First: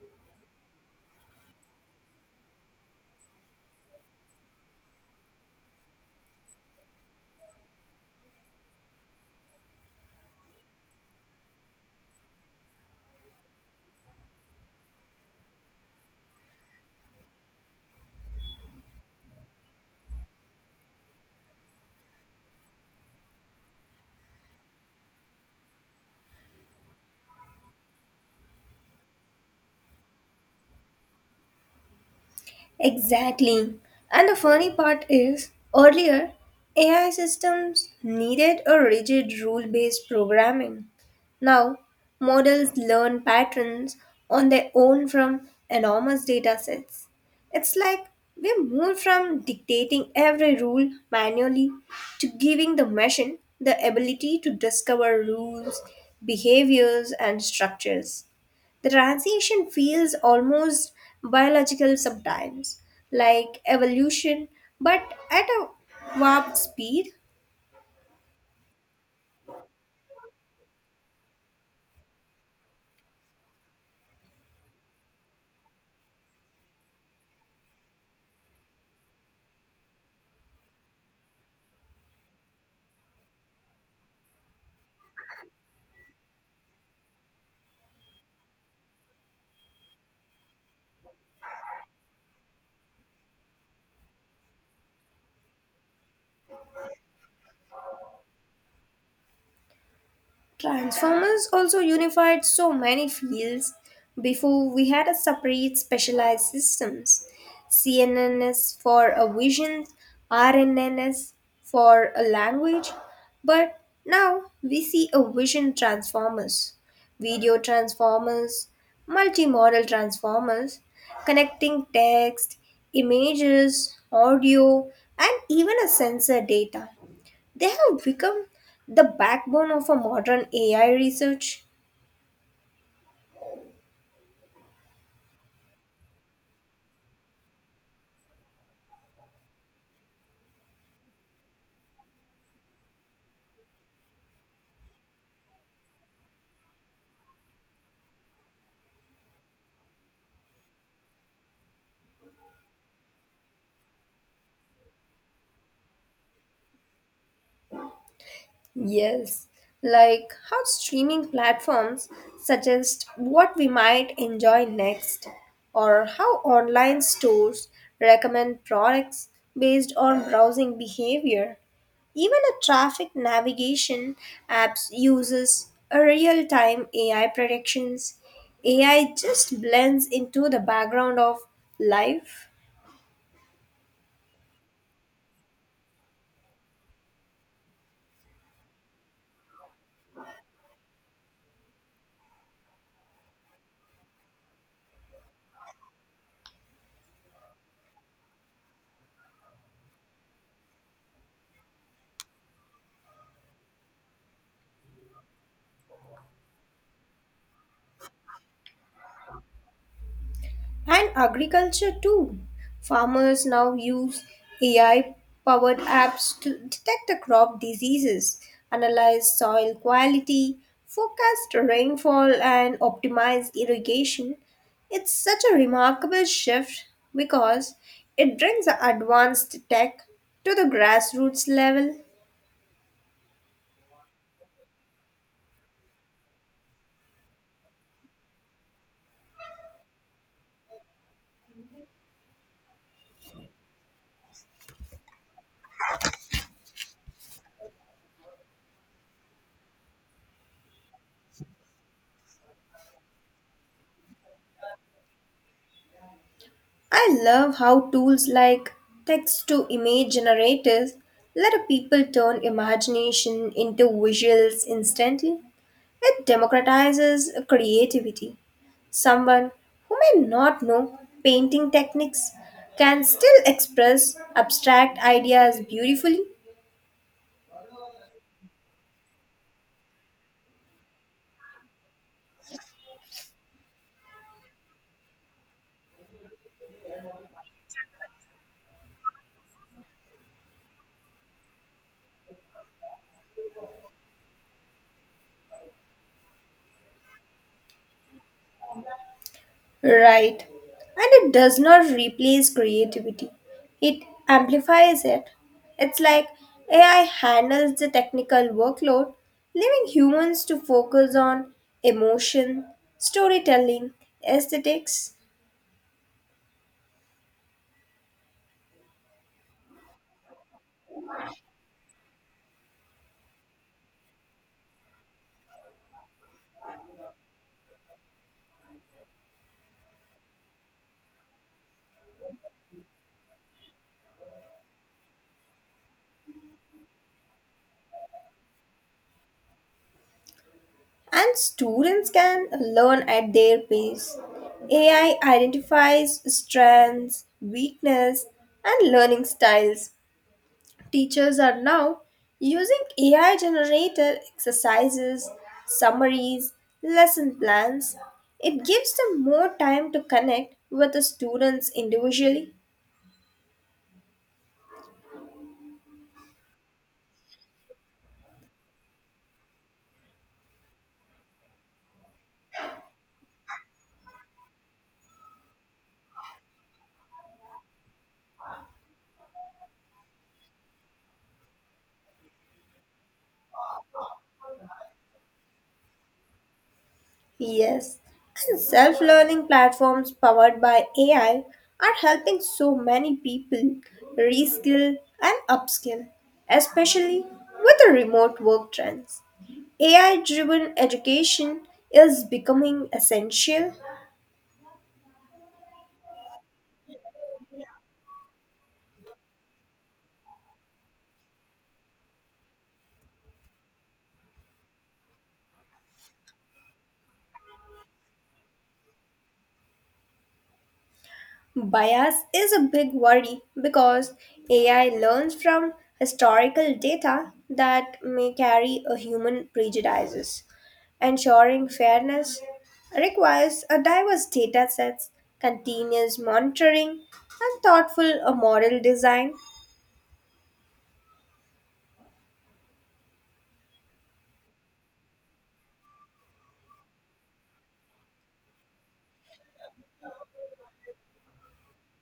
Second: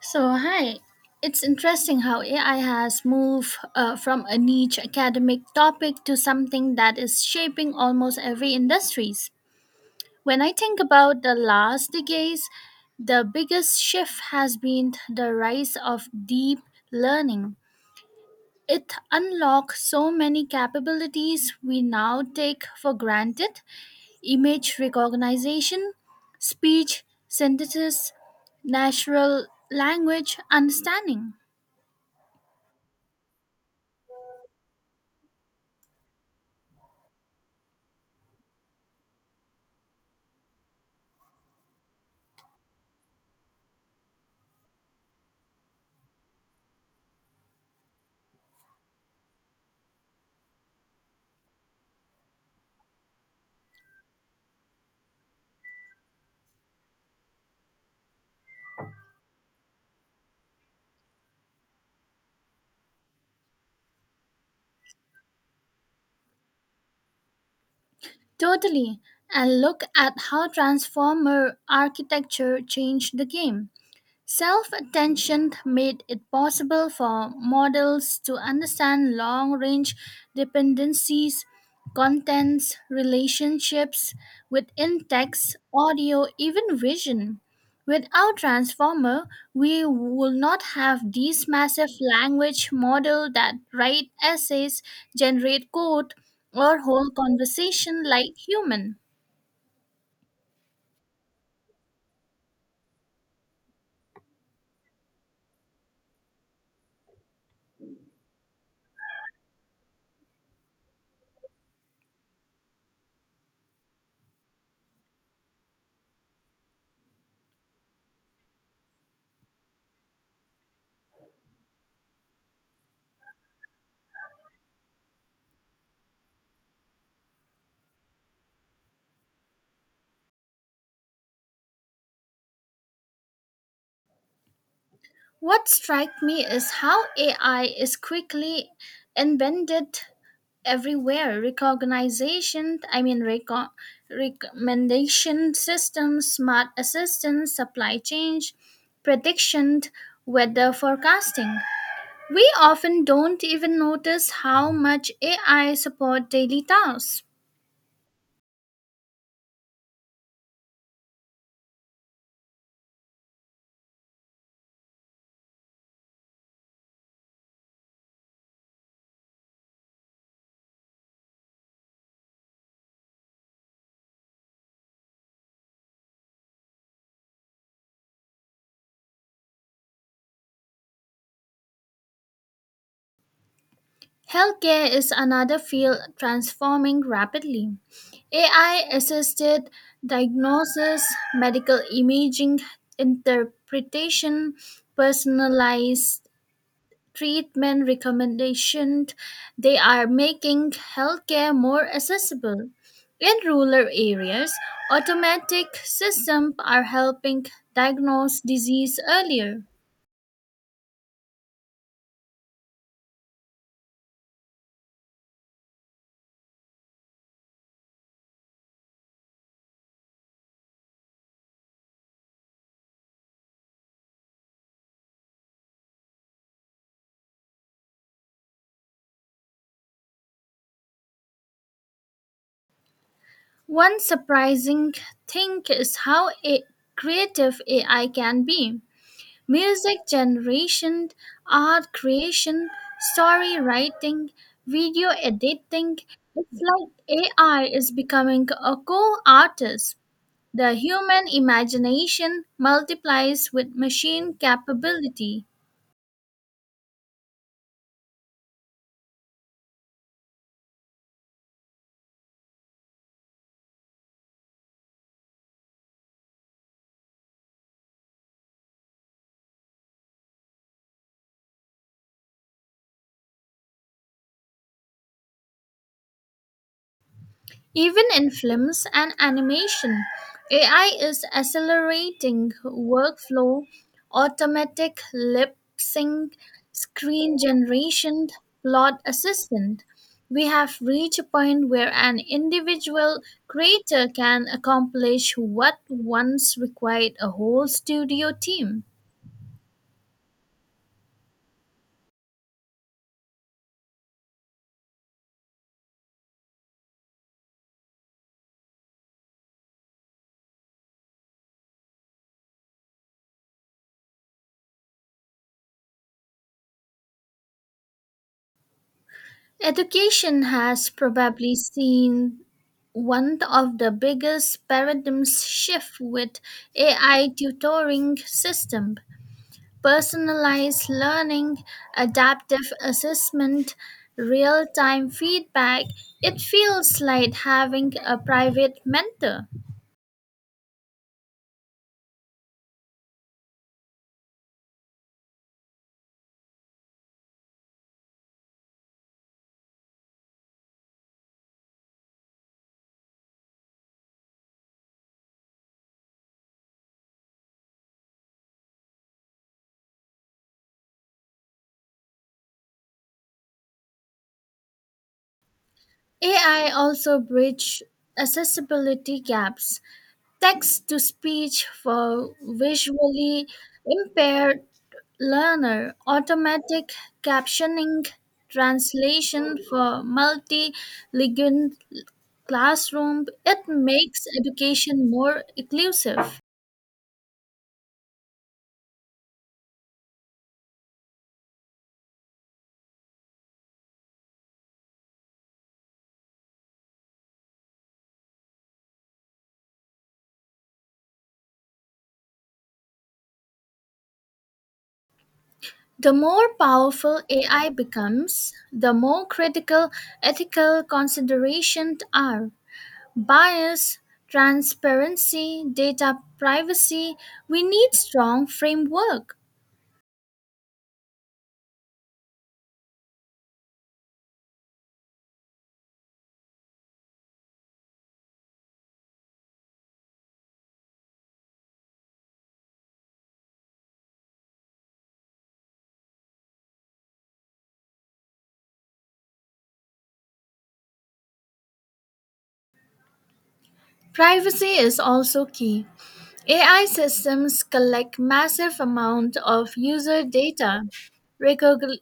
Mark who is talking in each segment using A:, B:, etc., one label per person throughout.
A: So, hi. It's interesting how AI has moved from a niche academic topic to something that is shaping almost every industries. When I think about the last decades, the biggest shift has been the rise of deep learning. It unlocks so many capabilities we now take for granted: image recognition, speech synthesis, natural language understanding.
B: Exactly. And the funny part is, earlier, AI systems needed a rigid rule based programming. Now, models learn patterns on their own from enormous data sets. It's like we moved from dictating every rule manually to giving the machine the ability to discover rules, behaviors, and structures. The transition feels almost biological sometimes, like evolution, but at a warp speed.
A: Totally. And look at how Transformer architecture changed the game. Self attention made it possible for models to understand long range dependencies, contents, relationships within text, audio, even vision. Without Transformer, we will not have these massive language models that write essays, generate code, or hold conversation like human.
B: Transformers also unified so many fields before we had a separate specialized systems. CNNS for a vision, RNNS for a language, but now we see a vision transformers, video transformers, multimodal transformers, connecting text, images, audio, and even a sensor data. They have become the backbone of a modern AI research.
A: What strikes me is how AI is quickly embedded everywhere: recognition, I mean, recommendation systems, smart assistants, supply chain prediction, weather forecasting. We often don't even notice how much AI support daily tasks.
B: Yes, like how streaming platforms suggest what we might enjoy next, or how online stores recommend products based on browsing behavior. Even a traffic navigation apps uses a real-time AI predictions. AI just blends into the background of life.
A: Healthcare is another field transforming rapidly: AI assisted diagnosis, medical imaging interpretation, personalized treatment recommendations. They are making healthcare more accessible in rural areas. Automatic systems are helping diagnose disease earlier.
B: And agriculture too. Farmers now use AI powered apps to detect the crop diseases, analyze soil quality, forecast rainfall, and optimize irrigation. It's such a remarkable shift because it brings the advanced tech to the grassroots level.
A: One surprising thing is how a- creative AI can be: music generation, art creation, story writing, video editing. It's like AI is becoming a co-artist. The human imagination multiplies with machine capability.
B: I love how tools like text to image generators let a people turn imagination into visuals instantly. It democratizes creativity. Someone who may not know painting techniques can still express abstract ideas beautifully.
A: Even in films and animation, AI is accelerating workflow, automatic lip sync, screen generation, plot assistant. We have reached a point where an individual creator can accomplish what once required a whole studio team.
B: Right. And it does not replace creativity, it amplifies it. It's like AI handles the technical workload, leaving humans to focus on emotion, storytelling, aesthetics,
A: Education has probably seen one of the biggest paradigm shift, with AI tutoring system, personalized learning, adaptive assessment, real-time feedback. It feels like having a private mentor.
B: and students can learn at their pace. AI identifies strengths, weakness, and learning styles. Teachers are now using AI generated exercises, summaries, lesson plans. It gives them more time to connect with the students individually.
A: AI also bridge accessibility gaps: text to speech for visually impaired learner, automatic captioning, translation for multilingual classroom. It makes education more inclusive.
B: Yes, and self learning platforms powered by AI are helping so many people reskill and upskill, especially with the remote work trends. AI driven education is becoming essential.
A: The more powerful AI becomes, the more critical ethical considerations are: bias, transparency, data privacy. We need strong framework.
B: Bias is a big worry because AI learns from historical data that may carry a human prejudices. Ensuring fairness requires a diverse data sets, continuous monitoring, and thoughtful model design.
A: Privacy is also key. AI systems collect massive amount of user data. Recog-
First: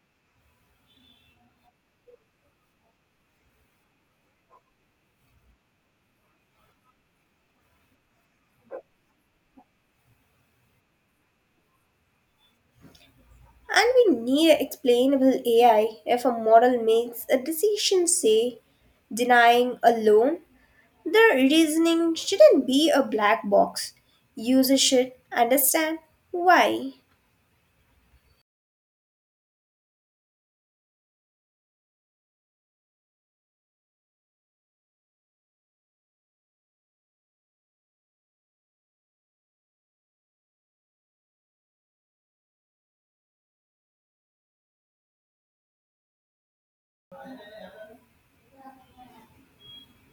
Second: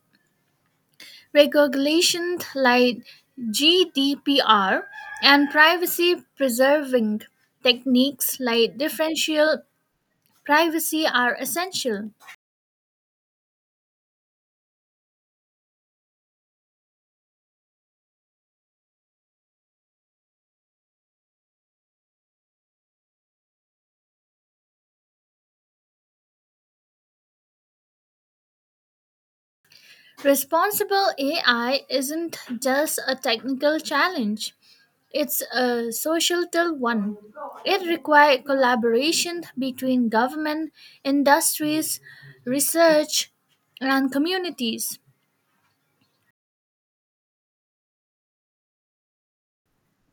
A: Regulations like GDPR and privacy preserving techniques like differential privacy are essential.
B: And we need explainable AI if a model makes a decision, say, denying a loan. The reasoning shouldn't be a black box. Users should understand why.
A: Responsible AI isn't just a technical challenge. It's a societal one. It requires collaboration between government, industries, research, and communities.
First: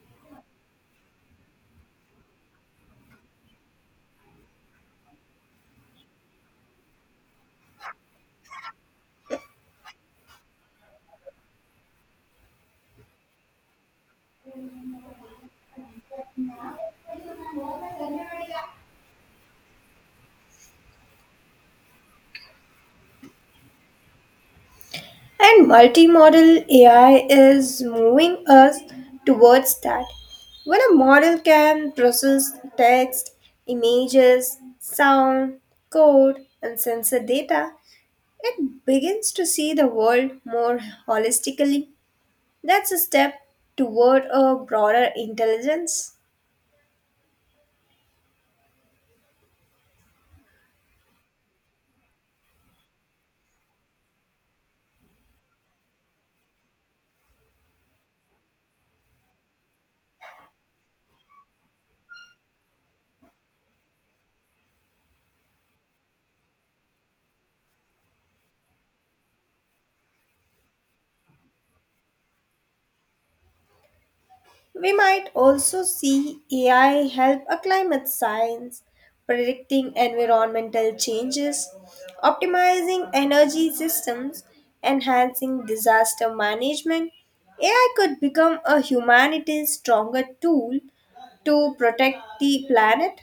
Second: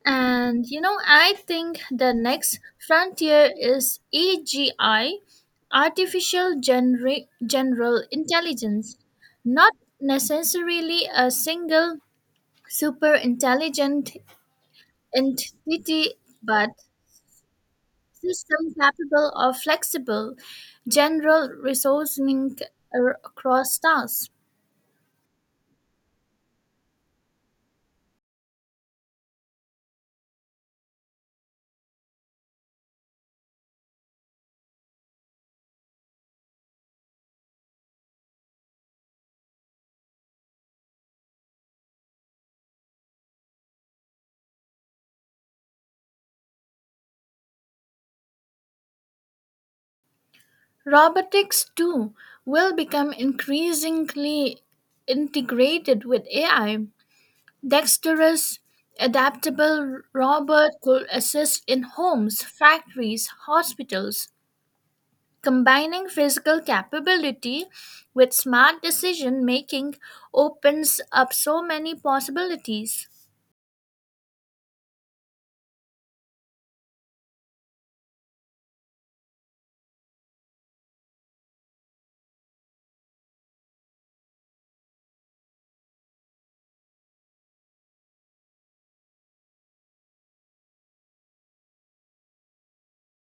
A: And I think the next frontier is AGI, artificial general intelligence, not necessarily a single super intelligent entity, but system capable of flexible, general reasoning across tasks.
B: And multimodal AI is moving us towards that. When a model can process text, images, sound, code, and sensor data, it begins to see the world more holistically. That's a step toward a broader intelligence.
A: Robotics, too, will become increasingly integrated with AI. Dexterous, adaptable robot could assist in homes, factories, hospitals. Combining physical capability with smart decision making opens up so many possibilities.
B: We might also see AI help a climate science, predicting environmental changes, optimizing energy systems, enhancing disaster management. AI could become a humanity's stronger tool to protect the planet.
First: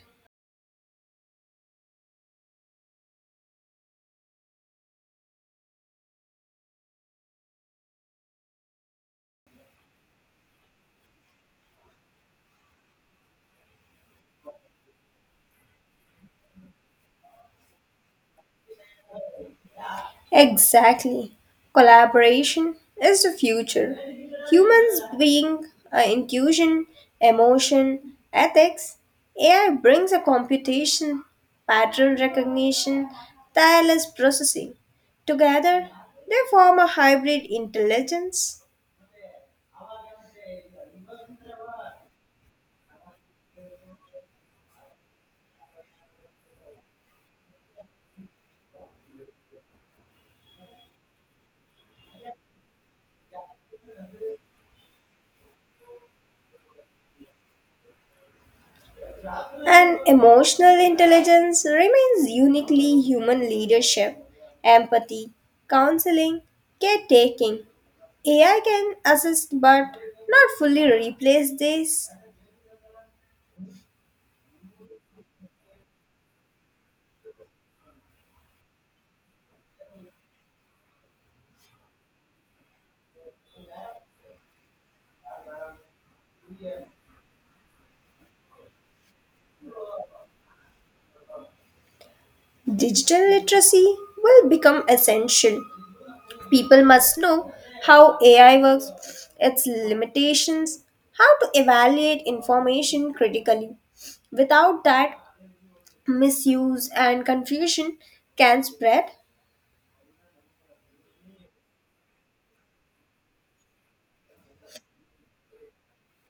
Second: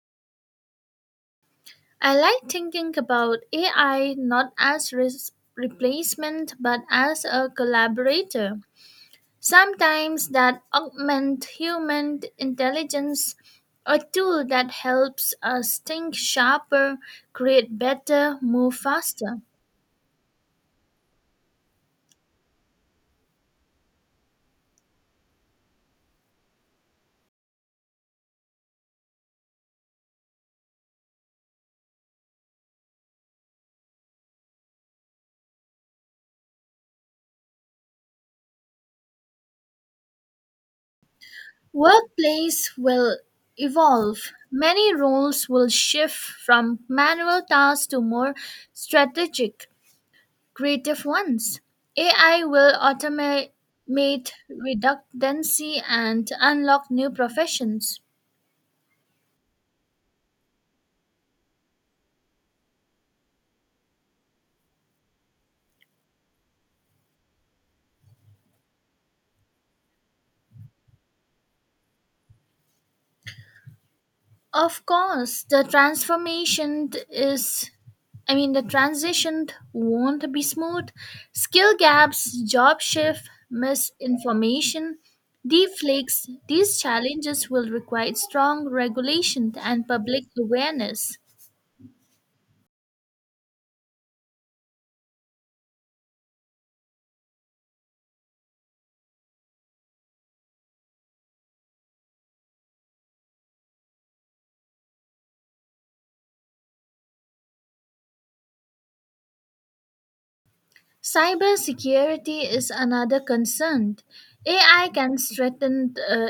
A: I like thinking about AI not as replacement but as a collaborator. Sometimes that augment human intelligence, a tool that helps us think sharper, create better, move faster.
B: Exactly. Collaboration is the future. Humans being intuition, emotion, ethics, AI brings a computation, pattern recognition, tireless processing. Together, they form a hybrid intelligence.
A: Workplace will evolve. Many roles will shift from manual tasks to more strategic, creative ones. AI will automate redundancy and unlock new professions.
B: And emotional intelligence remains uniquely human leadership, empathy, counseling, caretaking. AI can assist but not fully replace this.
A: Of course, I mean, the transition won't be smooth. Skill gaps, job shift, misinformation, deflakes, these challenges will require strong regulation and public awareness.
B: Digital literacy will become essential. People must know how AI works, its limitations, how to evaluate information critically. Without that, misuse and confusion can spread.
A: Cybersecurity is another concern. AI can threaten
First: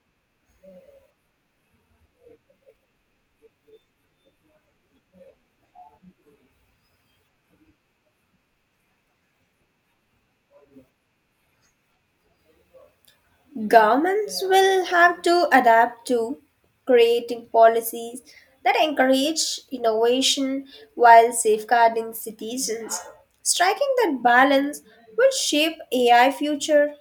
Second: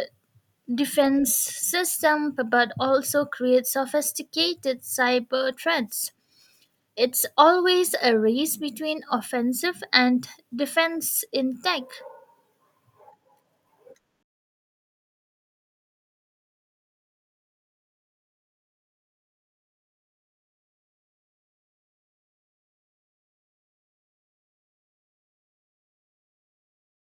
A: defense system but also creates sophisticated cyber threats. It's always a race between offensive and defense in tech.
B: Governments will have to adapt to creating policies that encourage innovation while safeguarding citizens. Striking that balance will shape AI future.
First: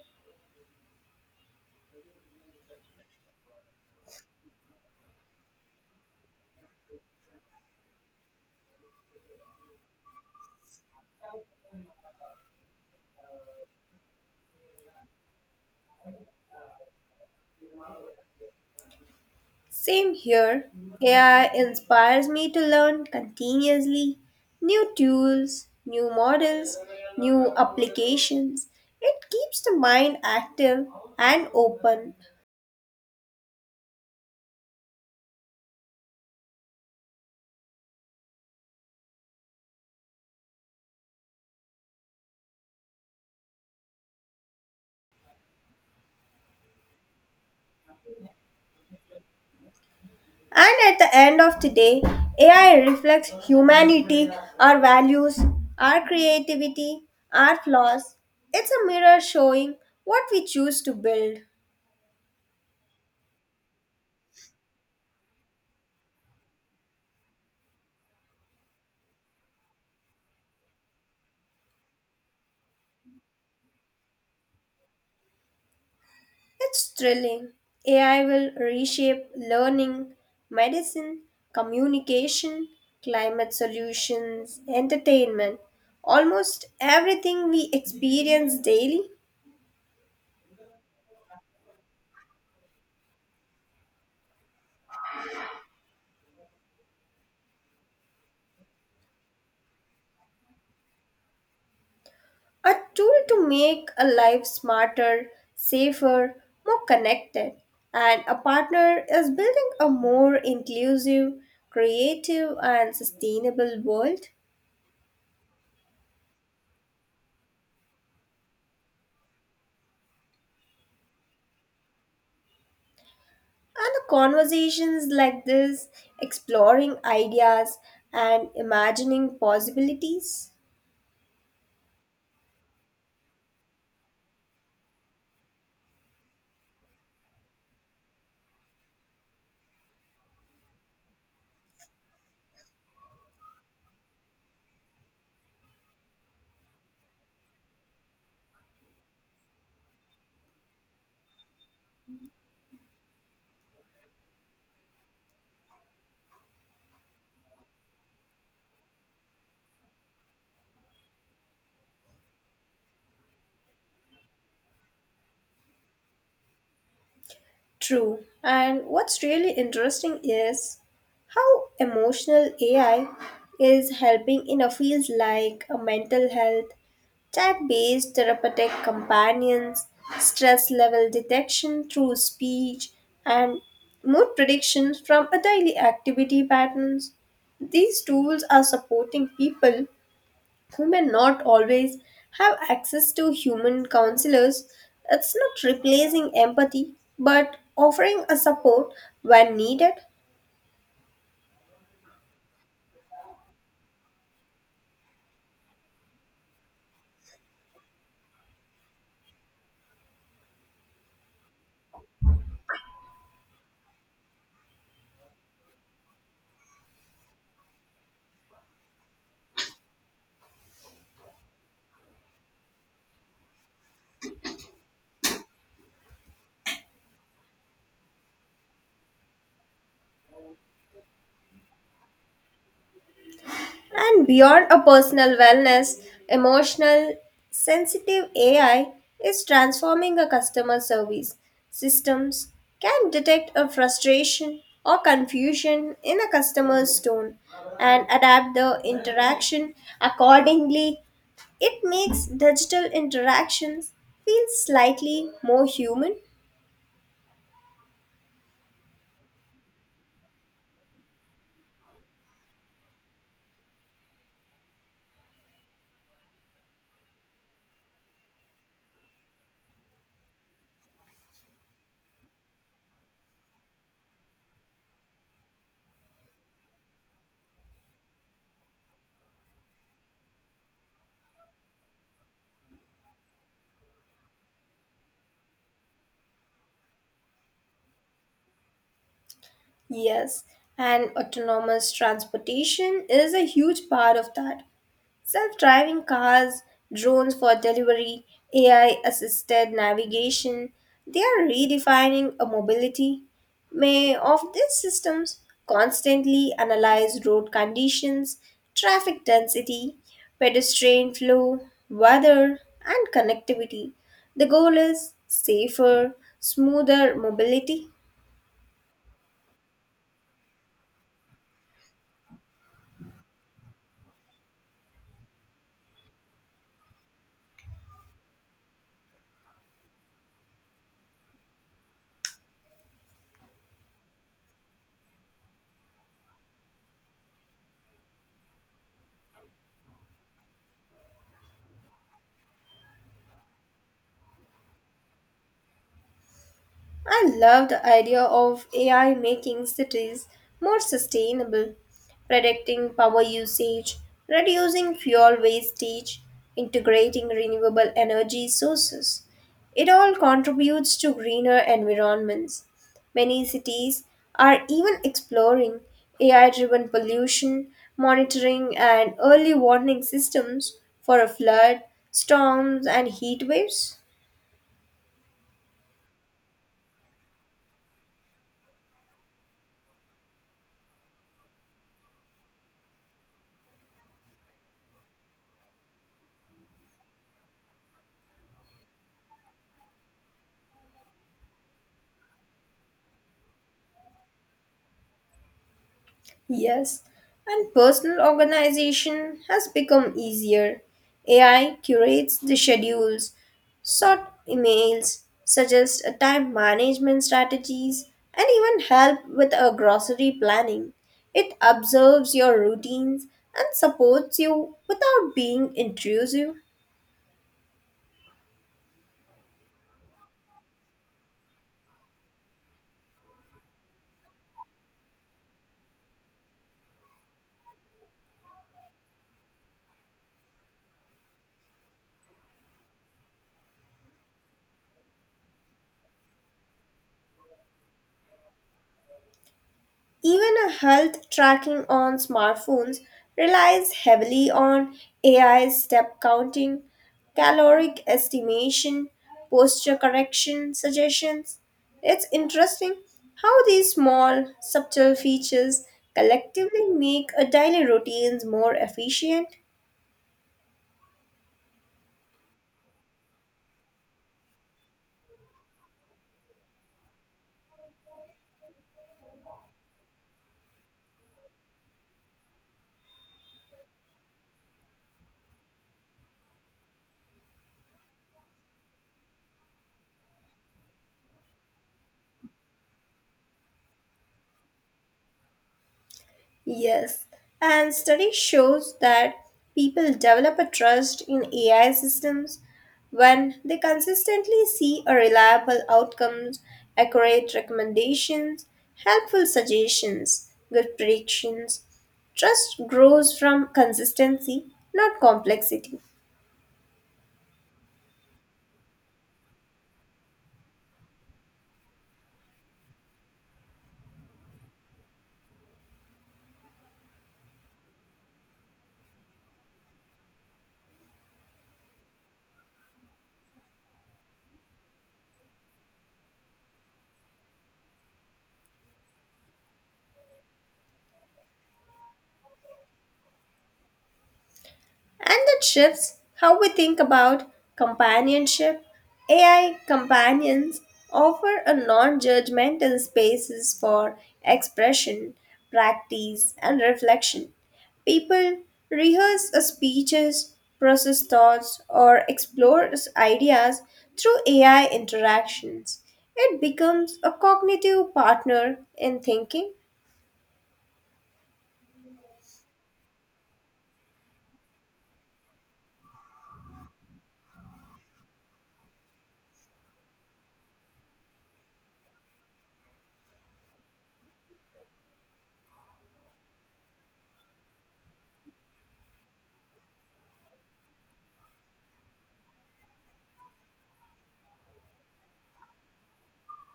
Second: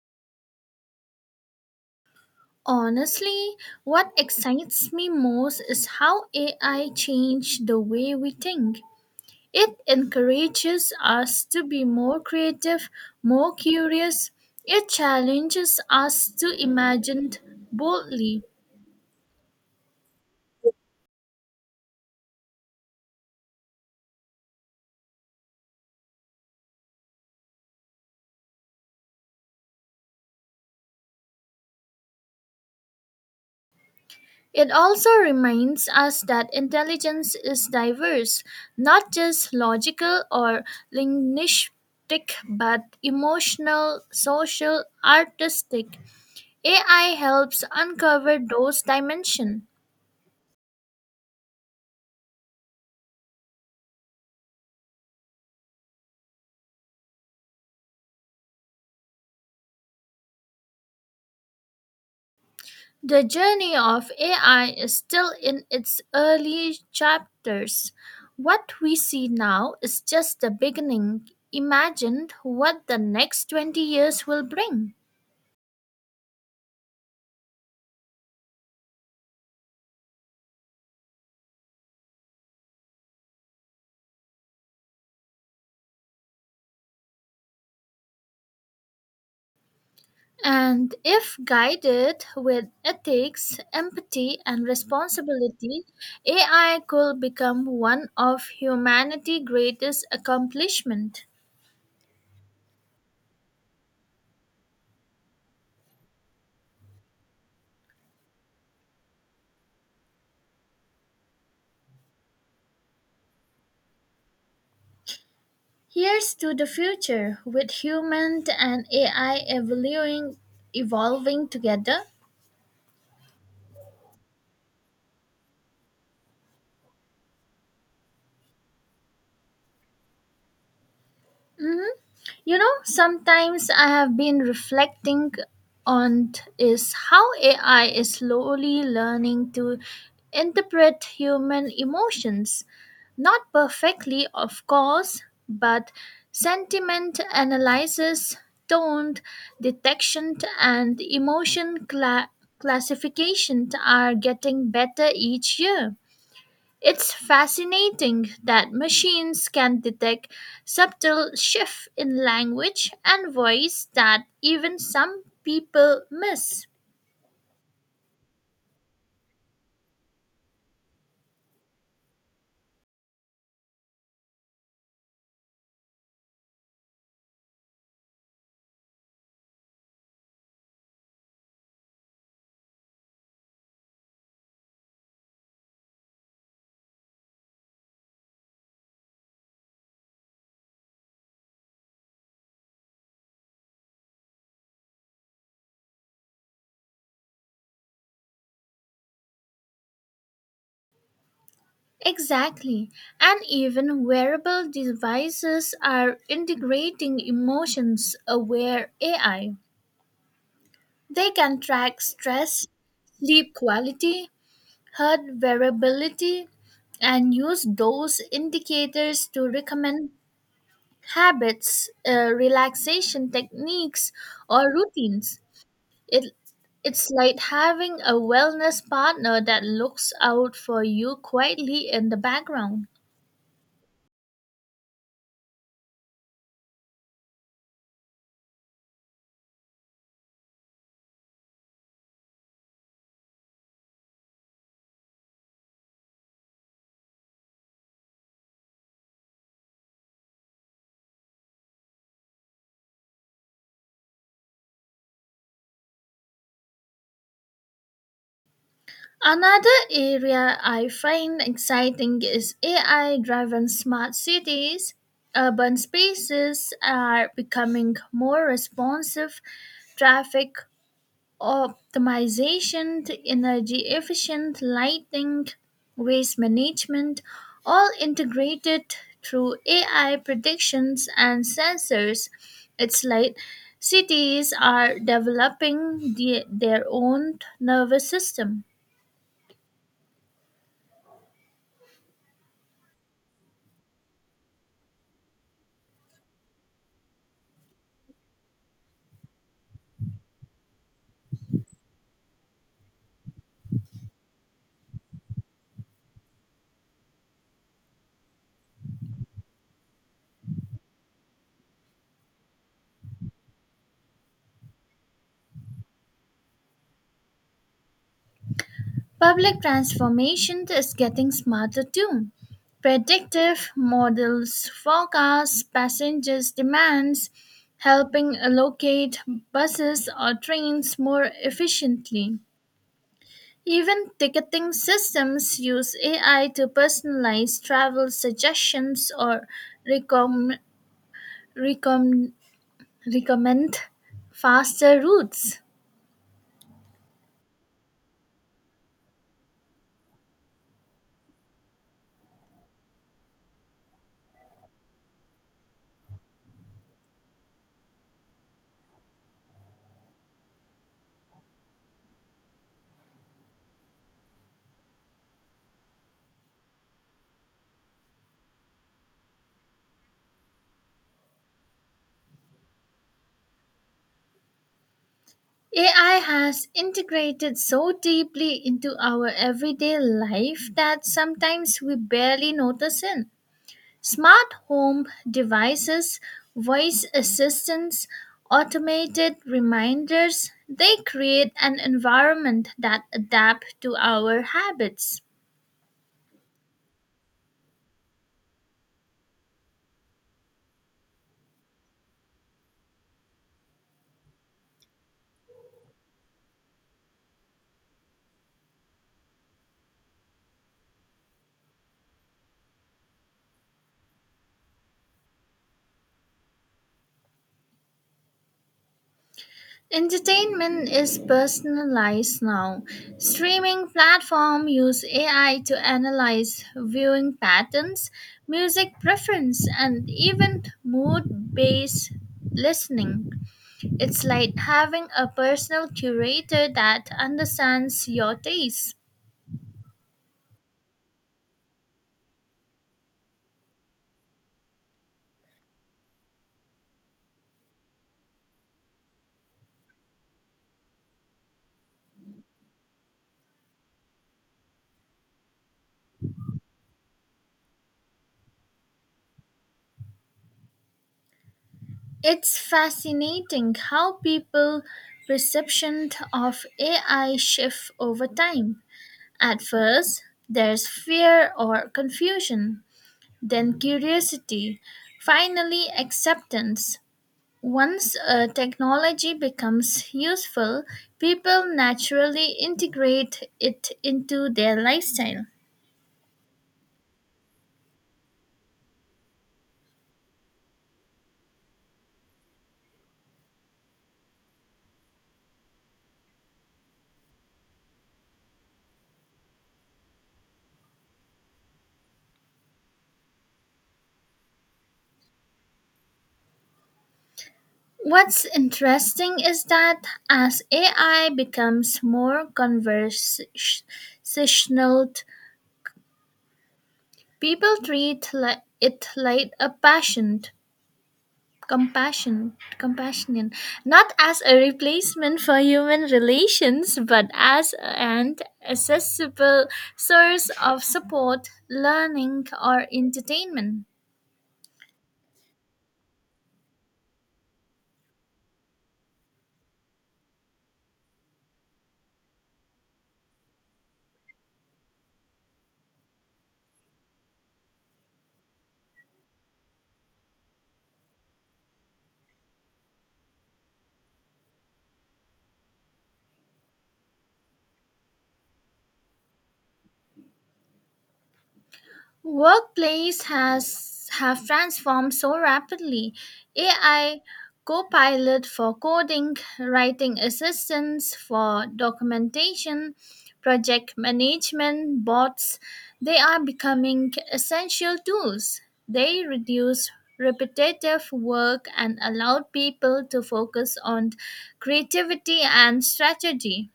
A: Honestly, what excites me most is how AI changed the way we think. It encourages us to be more creative, more curious. It challenges us to imagine boldly.
B: Same here. AI inspires me to learn continuously new tools, new models, new applications. It keeps the mind active and open.
A: It also reminds us that intelligence is diverse, not just logical or linguistic, but emotional, social, artistic. AI helps uncover those dimensions.
B: And at the end of the day, AI reflects humanity, our values, our creativity, our flaws. It's a mirror showing what we choose to build.
A: The journey of AI is still in its early chapters. What we see now is just the beginning. Imagine what the next 20 years will bring.
B: It's thrilling. AI will reshape learning, medicine, communication, climate solutions, entertainment, almost everything we experience daily.
A: And if guided with ethics, empathy, and responsibility, AI could become one of humanity's greatest accomplishments.
B: A tool to make a life smarter, safer, more connected. And a partner is building a more inclusive, creative, and sustainable world.
A: Here's to the future, with humans and AI evolving together.
B: And the conversations like this, exploring ideas and imagining possibilities.
A: Sometimes I have been reflecting on is how AI is slowly learning to interpret human emotions. Not perfectly, of course, but sentiment analysis, tone detection, and emotion classification are getting better each year. It's fascinating that machines can detect subtle shifts in language and voice that even some people miss.
B: True. And what's really interesting is how emotional AI is helping in a field like mental health. Type based therapeutic companions, stress level detection through speech, and mood predictions from a daily activity patterns. These tools are supporting people who may not always have access to human counselors. It's not replacing empathy, but offering a support when needed.
A: Exactly. And even wearable devices are integrating emotions aware AI. They can track stress, sleep quality, heart variability, and use those indicators to recommend habits, relaxation techniques, or routines. It, it's like having a wellness partner that looks out for you quietly in the background.
B: And beyond a personal wellness, emotional, sensitive AI is transforming a customer service. Systems can detect a frustration or confusion in a customer's tone and adapt the interaction accordingly. It makes digital interactions feel slightly more human.
A: Another area I find exciting is AI driven smart cities. Urban spaces are becoming more responsive: traffic optimization, energy efficient lighting, waste management, all integrated through AI predictions and sensors. It's like cities are developing their own nervous system.
B: Yes, and autonomous transportation is a huge part of that. Self driving cars, drones for delivery, AI assisted navigation, they are redefining a mobility. May of these systems constantly analyze road conditions, traffic density, pedestrian flow, weather, and connectivity. The goal is safer, smoother mobility.
A: Public transformation is getting smarter too. Predictive models forecast passengers' demands, helping allocate buses or trains more efficiently. Even ticketing systems use AI to personalize travel suggestions or recom recomm- recommend faster routes.
B: I love the idea of AI making cities more sustainable, predicting power usage, reducing fuel wastage, integrating renewable energy sources. It all contributes to greener environments. Many cities are even exploring AI driven pollution monitoring and early warning systems for a flood, storms, and heat waves.
A: AI has integrated so deeply into our everyday life that sometimes we barely notice it. Smart home devices, voice assistants, automated reminders, they create an environment that adapts to our habits.
B: Yes, and personal organization has become easier. AI curates the schedules, sort emails, suggests a time management strategies, and even help with a grocery planning. It observes your routines and supports you without being intrusive.
A: Entertainment is personalized now. Streaming platforms use AI to analyze viewing patterns, music preference, and even mood based listening. It's like having a personal curator that understands your taste.
B: Even a health tracking on smartphones relies heavily on AI step counting, caloric estimation, posture correction suggestions. It's interesting how these small, subtle features collectively make a daily routines more efficient.
A: It's fascinating how people perception of AI shift over time. At first, there's fear or confusion, then curiosity, finally, acceptance. Once a technology becomes useful, people naturally integrate it into their lifestyle.
B: Yes, and study shows that people develop a trust in AI systems when they consistently see a reliable outcomes, accurate recommendations, helpful suggestions, good predictions. Trust grows from consistency, not complexity.
A: What's interesting is that as AI becomes more conversational, people treat it like a passion compassion compassion, not as a replacement for human relations but as an accessible source of support, learning, or entertainment.
B: And that shifts how we think about companionship. AI companions offer a non judgmental spaces for expression, practice, and reflection. People rehearse a speeches, process thoughts, or explore ideas through AI interactions. It becomes a cognitive partner in thinking.
A: Workplace has have transformed so rapidly. AI copilot for coding, writing assistants for documentation, project management, bots, they are becoming essential tools. They reduce repetitive work and allow people to focus on creativity and strategy.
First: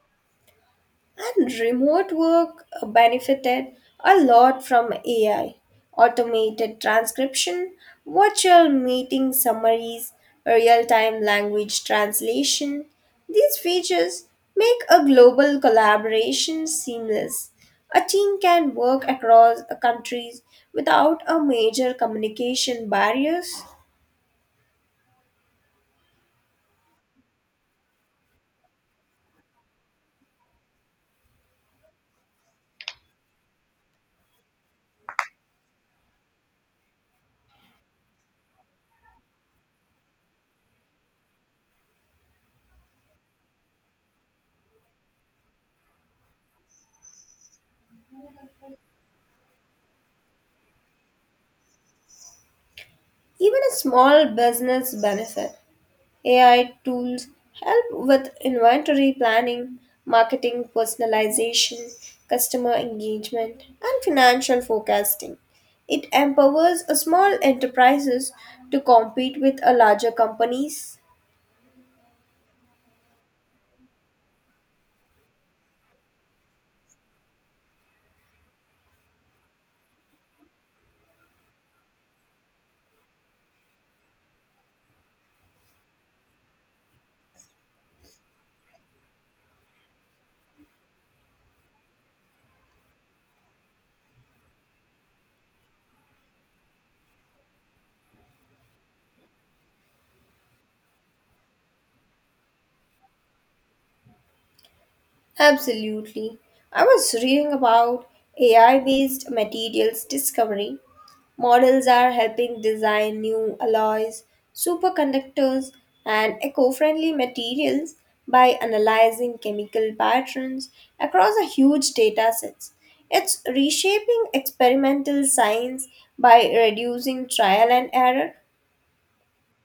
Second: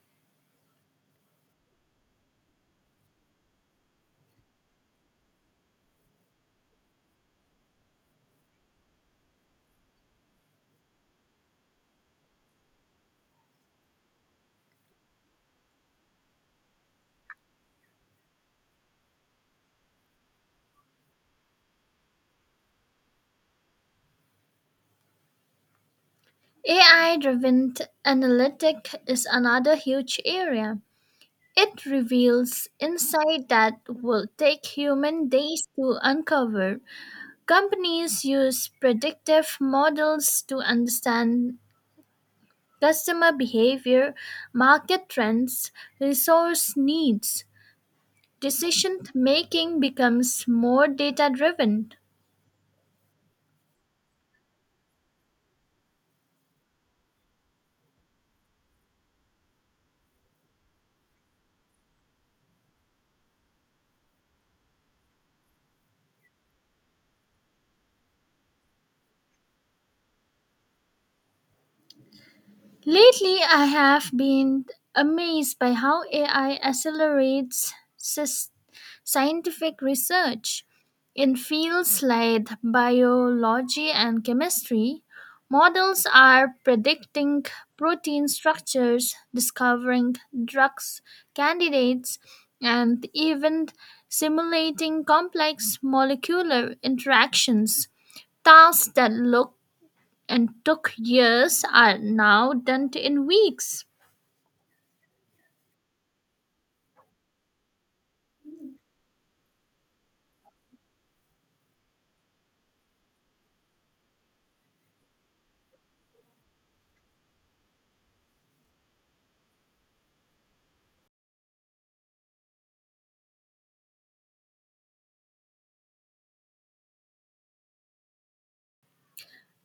B: And remote work benefited a lot from AI, automated transcription, virtual meeting summaries, real time language translation. These features make a global collaboration seamless. A team can work across countries without a major communication barriers.
A: AI driven analytic is another huge area. It reveals insight that will take human days to uncover. Companies use predictive models to understand customer behavior, market trends, resource needs. Decision making becomes more data driven.
B: Even a small business benefit. AI tools help with inventory planning, marketing personalization, customer engagement, and financial forecasting. It empowers a small enterprises to compete with a larger companies.
A: Lately, I have been amazed by how AI accelerates scientific research in fields like biology and chemistry. Models are predicting protein structures, discovering drugs candidates, and even simulating complex molecular interactions. Tasks that look and took years are now done in weeks.
B: Absolutely. I was reading about AI based materials discovery. Models are helping design new alloys, superconductors, and eco friendly materials by analyzing chemical patterns across a huge data sets. It's reshaping experimental science by reducing trial and error.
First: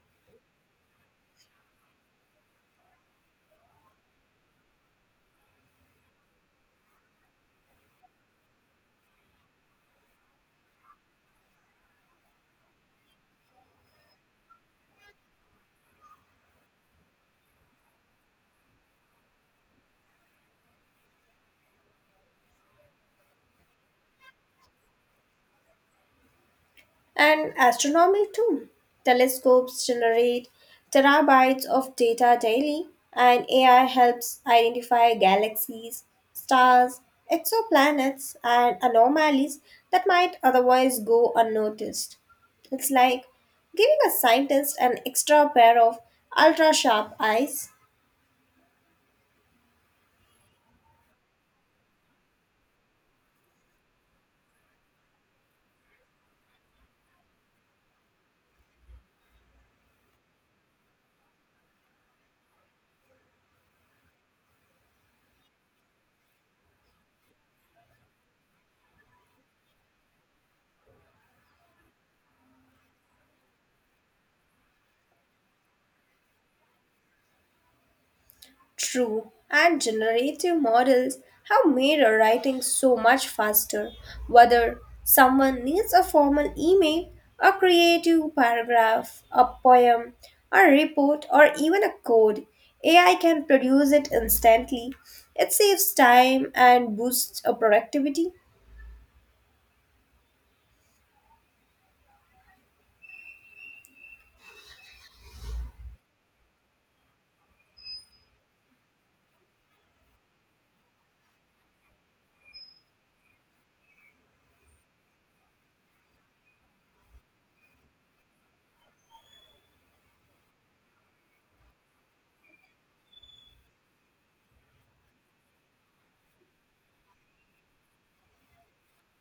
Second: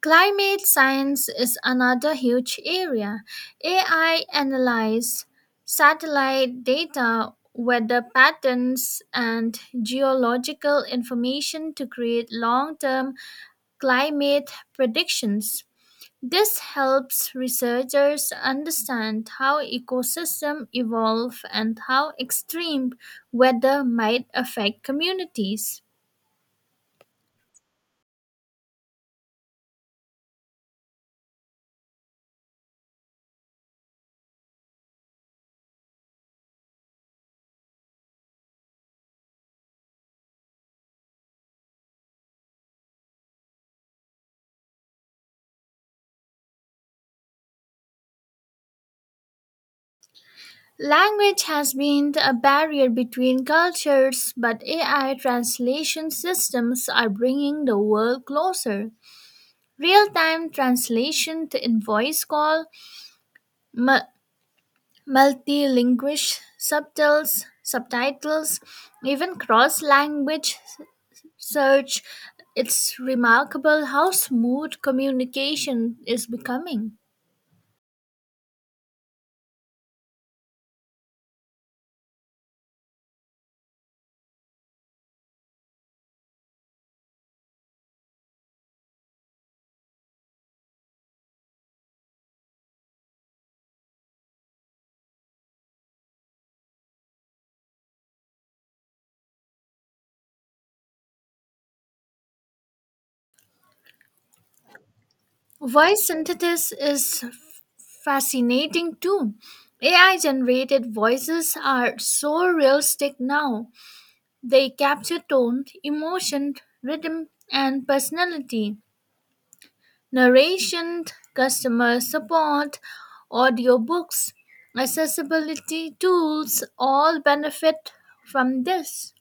A: Climate science is another huge area. AI analyzes satellite data, weather patterns, and geological information to create long term climate predictions. This helps researchers understand how ecosystems evolve and how extreme weather might affect communities.
B: And astronomy too. Telescopes generate terabytes of data daily, and AI helps identify galaxies, stars, exoplanets, and anomalies that might otherwise go unnoticed. It's like giving a scientist an extra pair of ultra sharp eyes.
A: Language has been a barrier between cultures, but AI translation systems are bringing the world closer. Real time translation to invoice call, mu- multilingual subtitles, even cross language search. It's remarkable how smooth communication is becoming.
B: True, and generative models have made our writing so much faster. Whether someone needs a formal email, a creative paragraph, a poem, a report, or even a code, AI can produce it instantly. It saves time and boosts productivity.
A: Voice synthesis is fascinating too. AI generated voices are so realistic now. They capture tone, emotion, rhythm, and personality. Narration, customer support, audiobooks, accessibility tools all benefit from this.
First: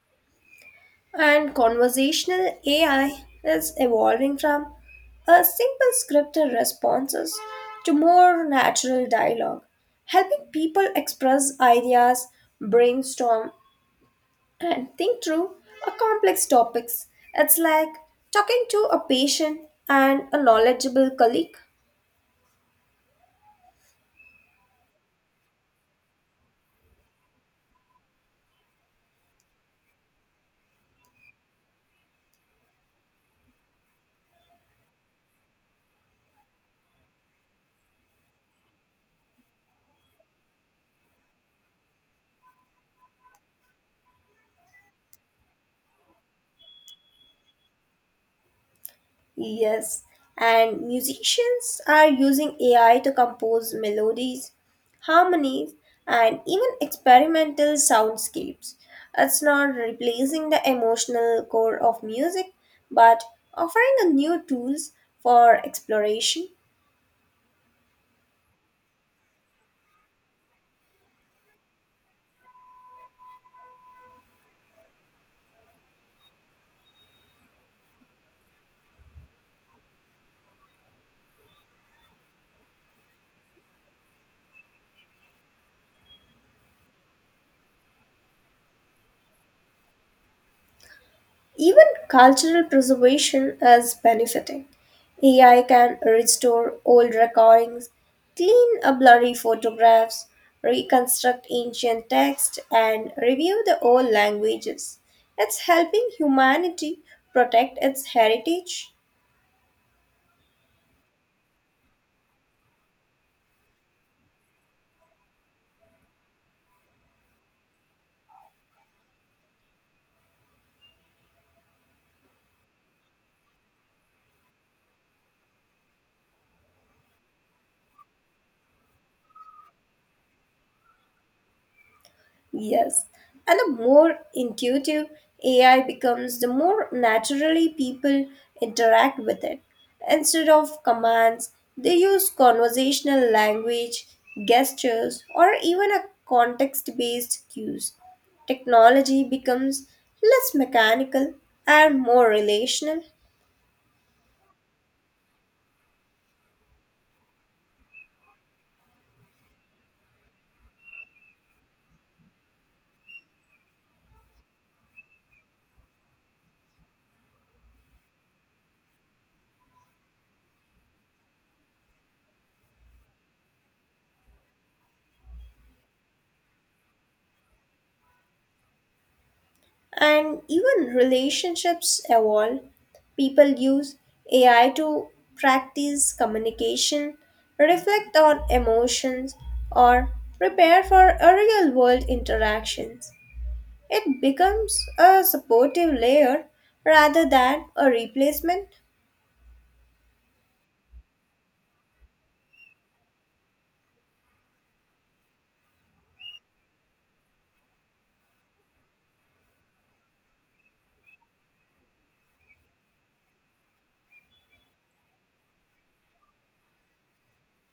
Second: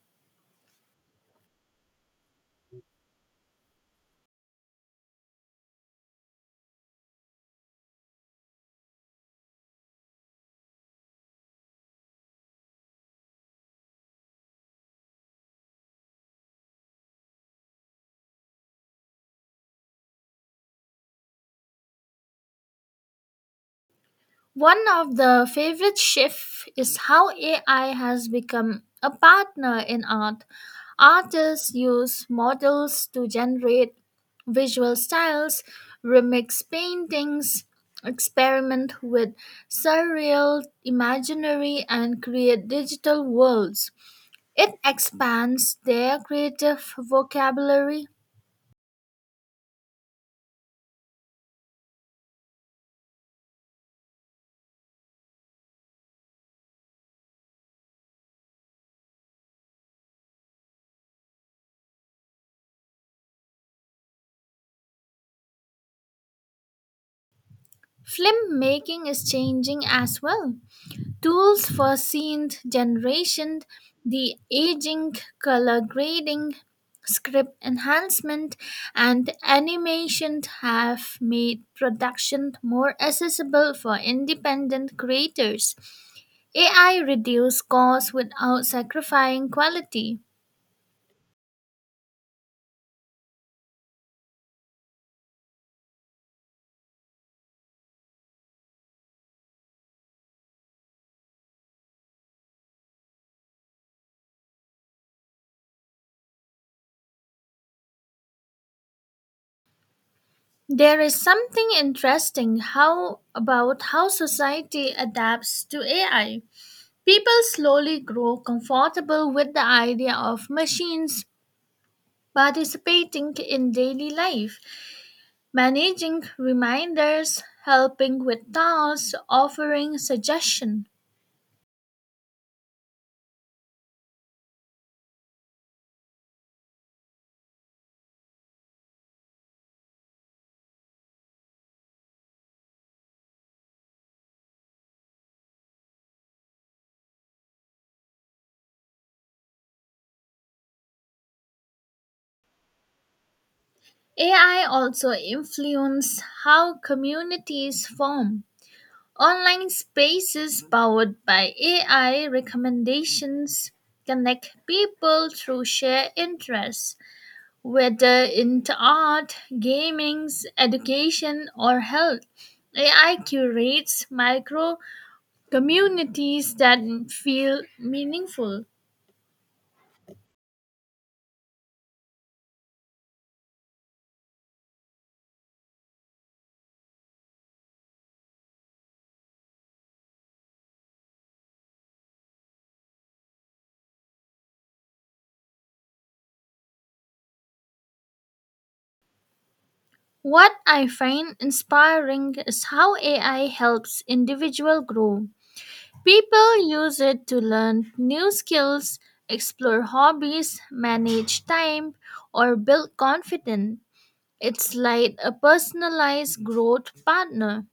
B: And conversational AI is evolving from a simple scripted responses to more natural dialogue, helping people express ideas, brainstorm, and think through a complex topics. It's like talking to a patient and a knowledgeable colleague.
A: One of the favorite shifts is how AI has become a partner in art. Artists use models to generate visual styles, remix paintings, experiment with surreal, imaginary, and create digital worlds. It expands their creative vocabulary.
B: Yes, and musicians are using AI to compose melodies, harmonies, and even experimental soundscapes. It's not replacing the emotional core of music, but offering a new tools for exploration.
A: Filmmaking is changing as well. Tools for seed generation, the aging, color grading, script enhancement, and animation have made production more accessible for independent creators. AI reduces costs without sacrificing quality.
B: Even cultural preservation is benefiting. AI can restore old recordings, clean up blurry photographs, reconstruct ancient text, and review the old languages. It's helping humanity protect its heritage.
A: There is something interesting how about how society adapts to AI. People slowly grow comfortable with the idea of machines participating in daily life, managing reminders, helping with tasks, offering suggestions.
B: Yes. And the more intuitive AI becomes, the more naturally people interact with it. Instead of commands, they use conversational language, gestures, or even a context based cues. Technology becomes less mechanical and more relational.
A: AI also influence how communities form. Online spaces powered by AI recommendations connect people through shared interests, whether into art, gaming, education, or health. AI curates micro communities that feel meaningful.
B: And even relationships evolve. People use AI to practice communication, reflect on emotions, or prepare for a real world interactions. It becomes a supportive layer rather than a replacement.
A: What I find inspiring is how AI helps individual grow. People use it to learn new skills, explore hobbies, manage time, or build confidence. It's like a personalized growth partner.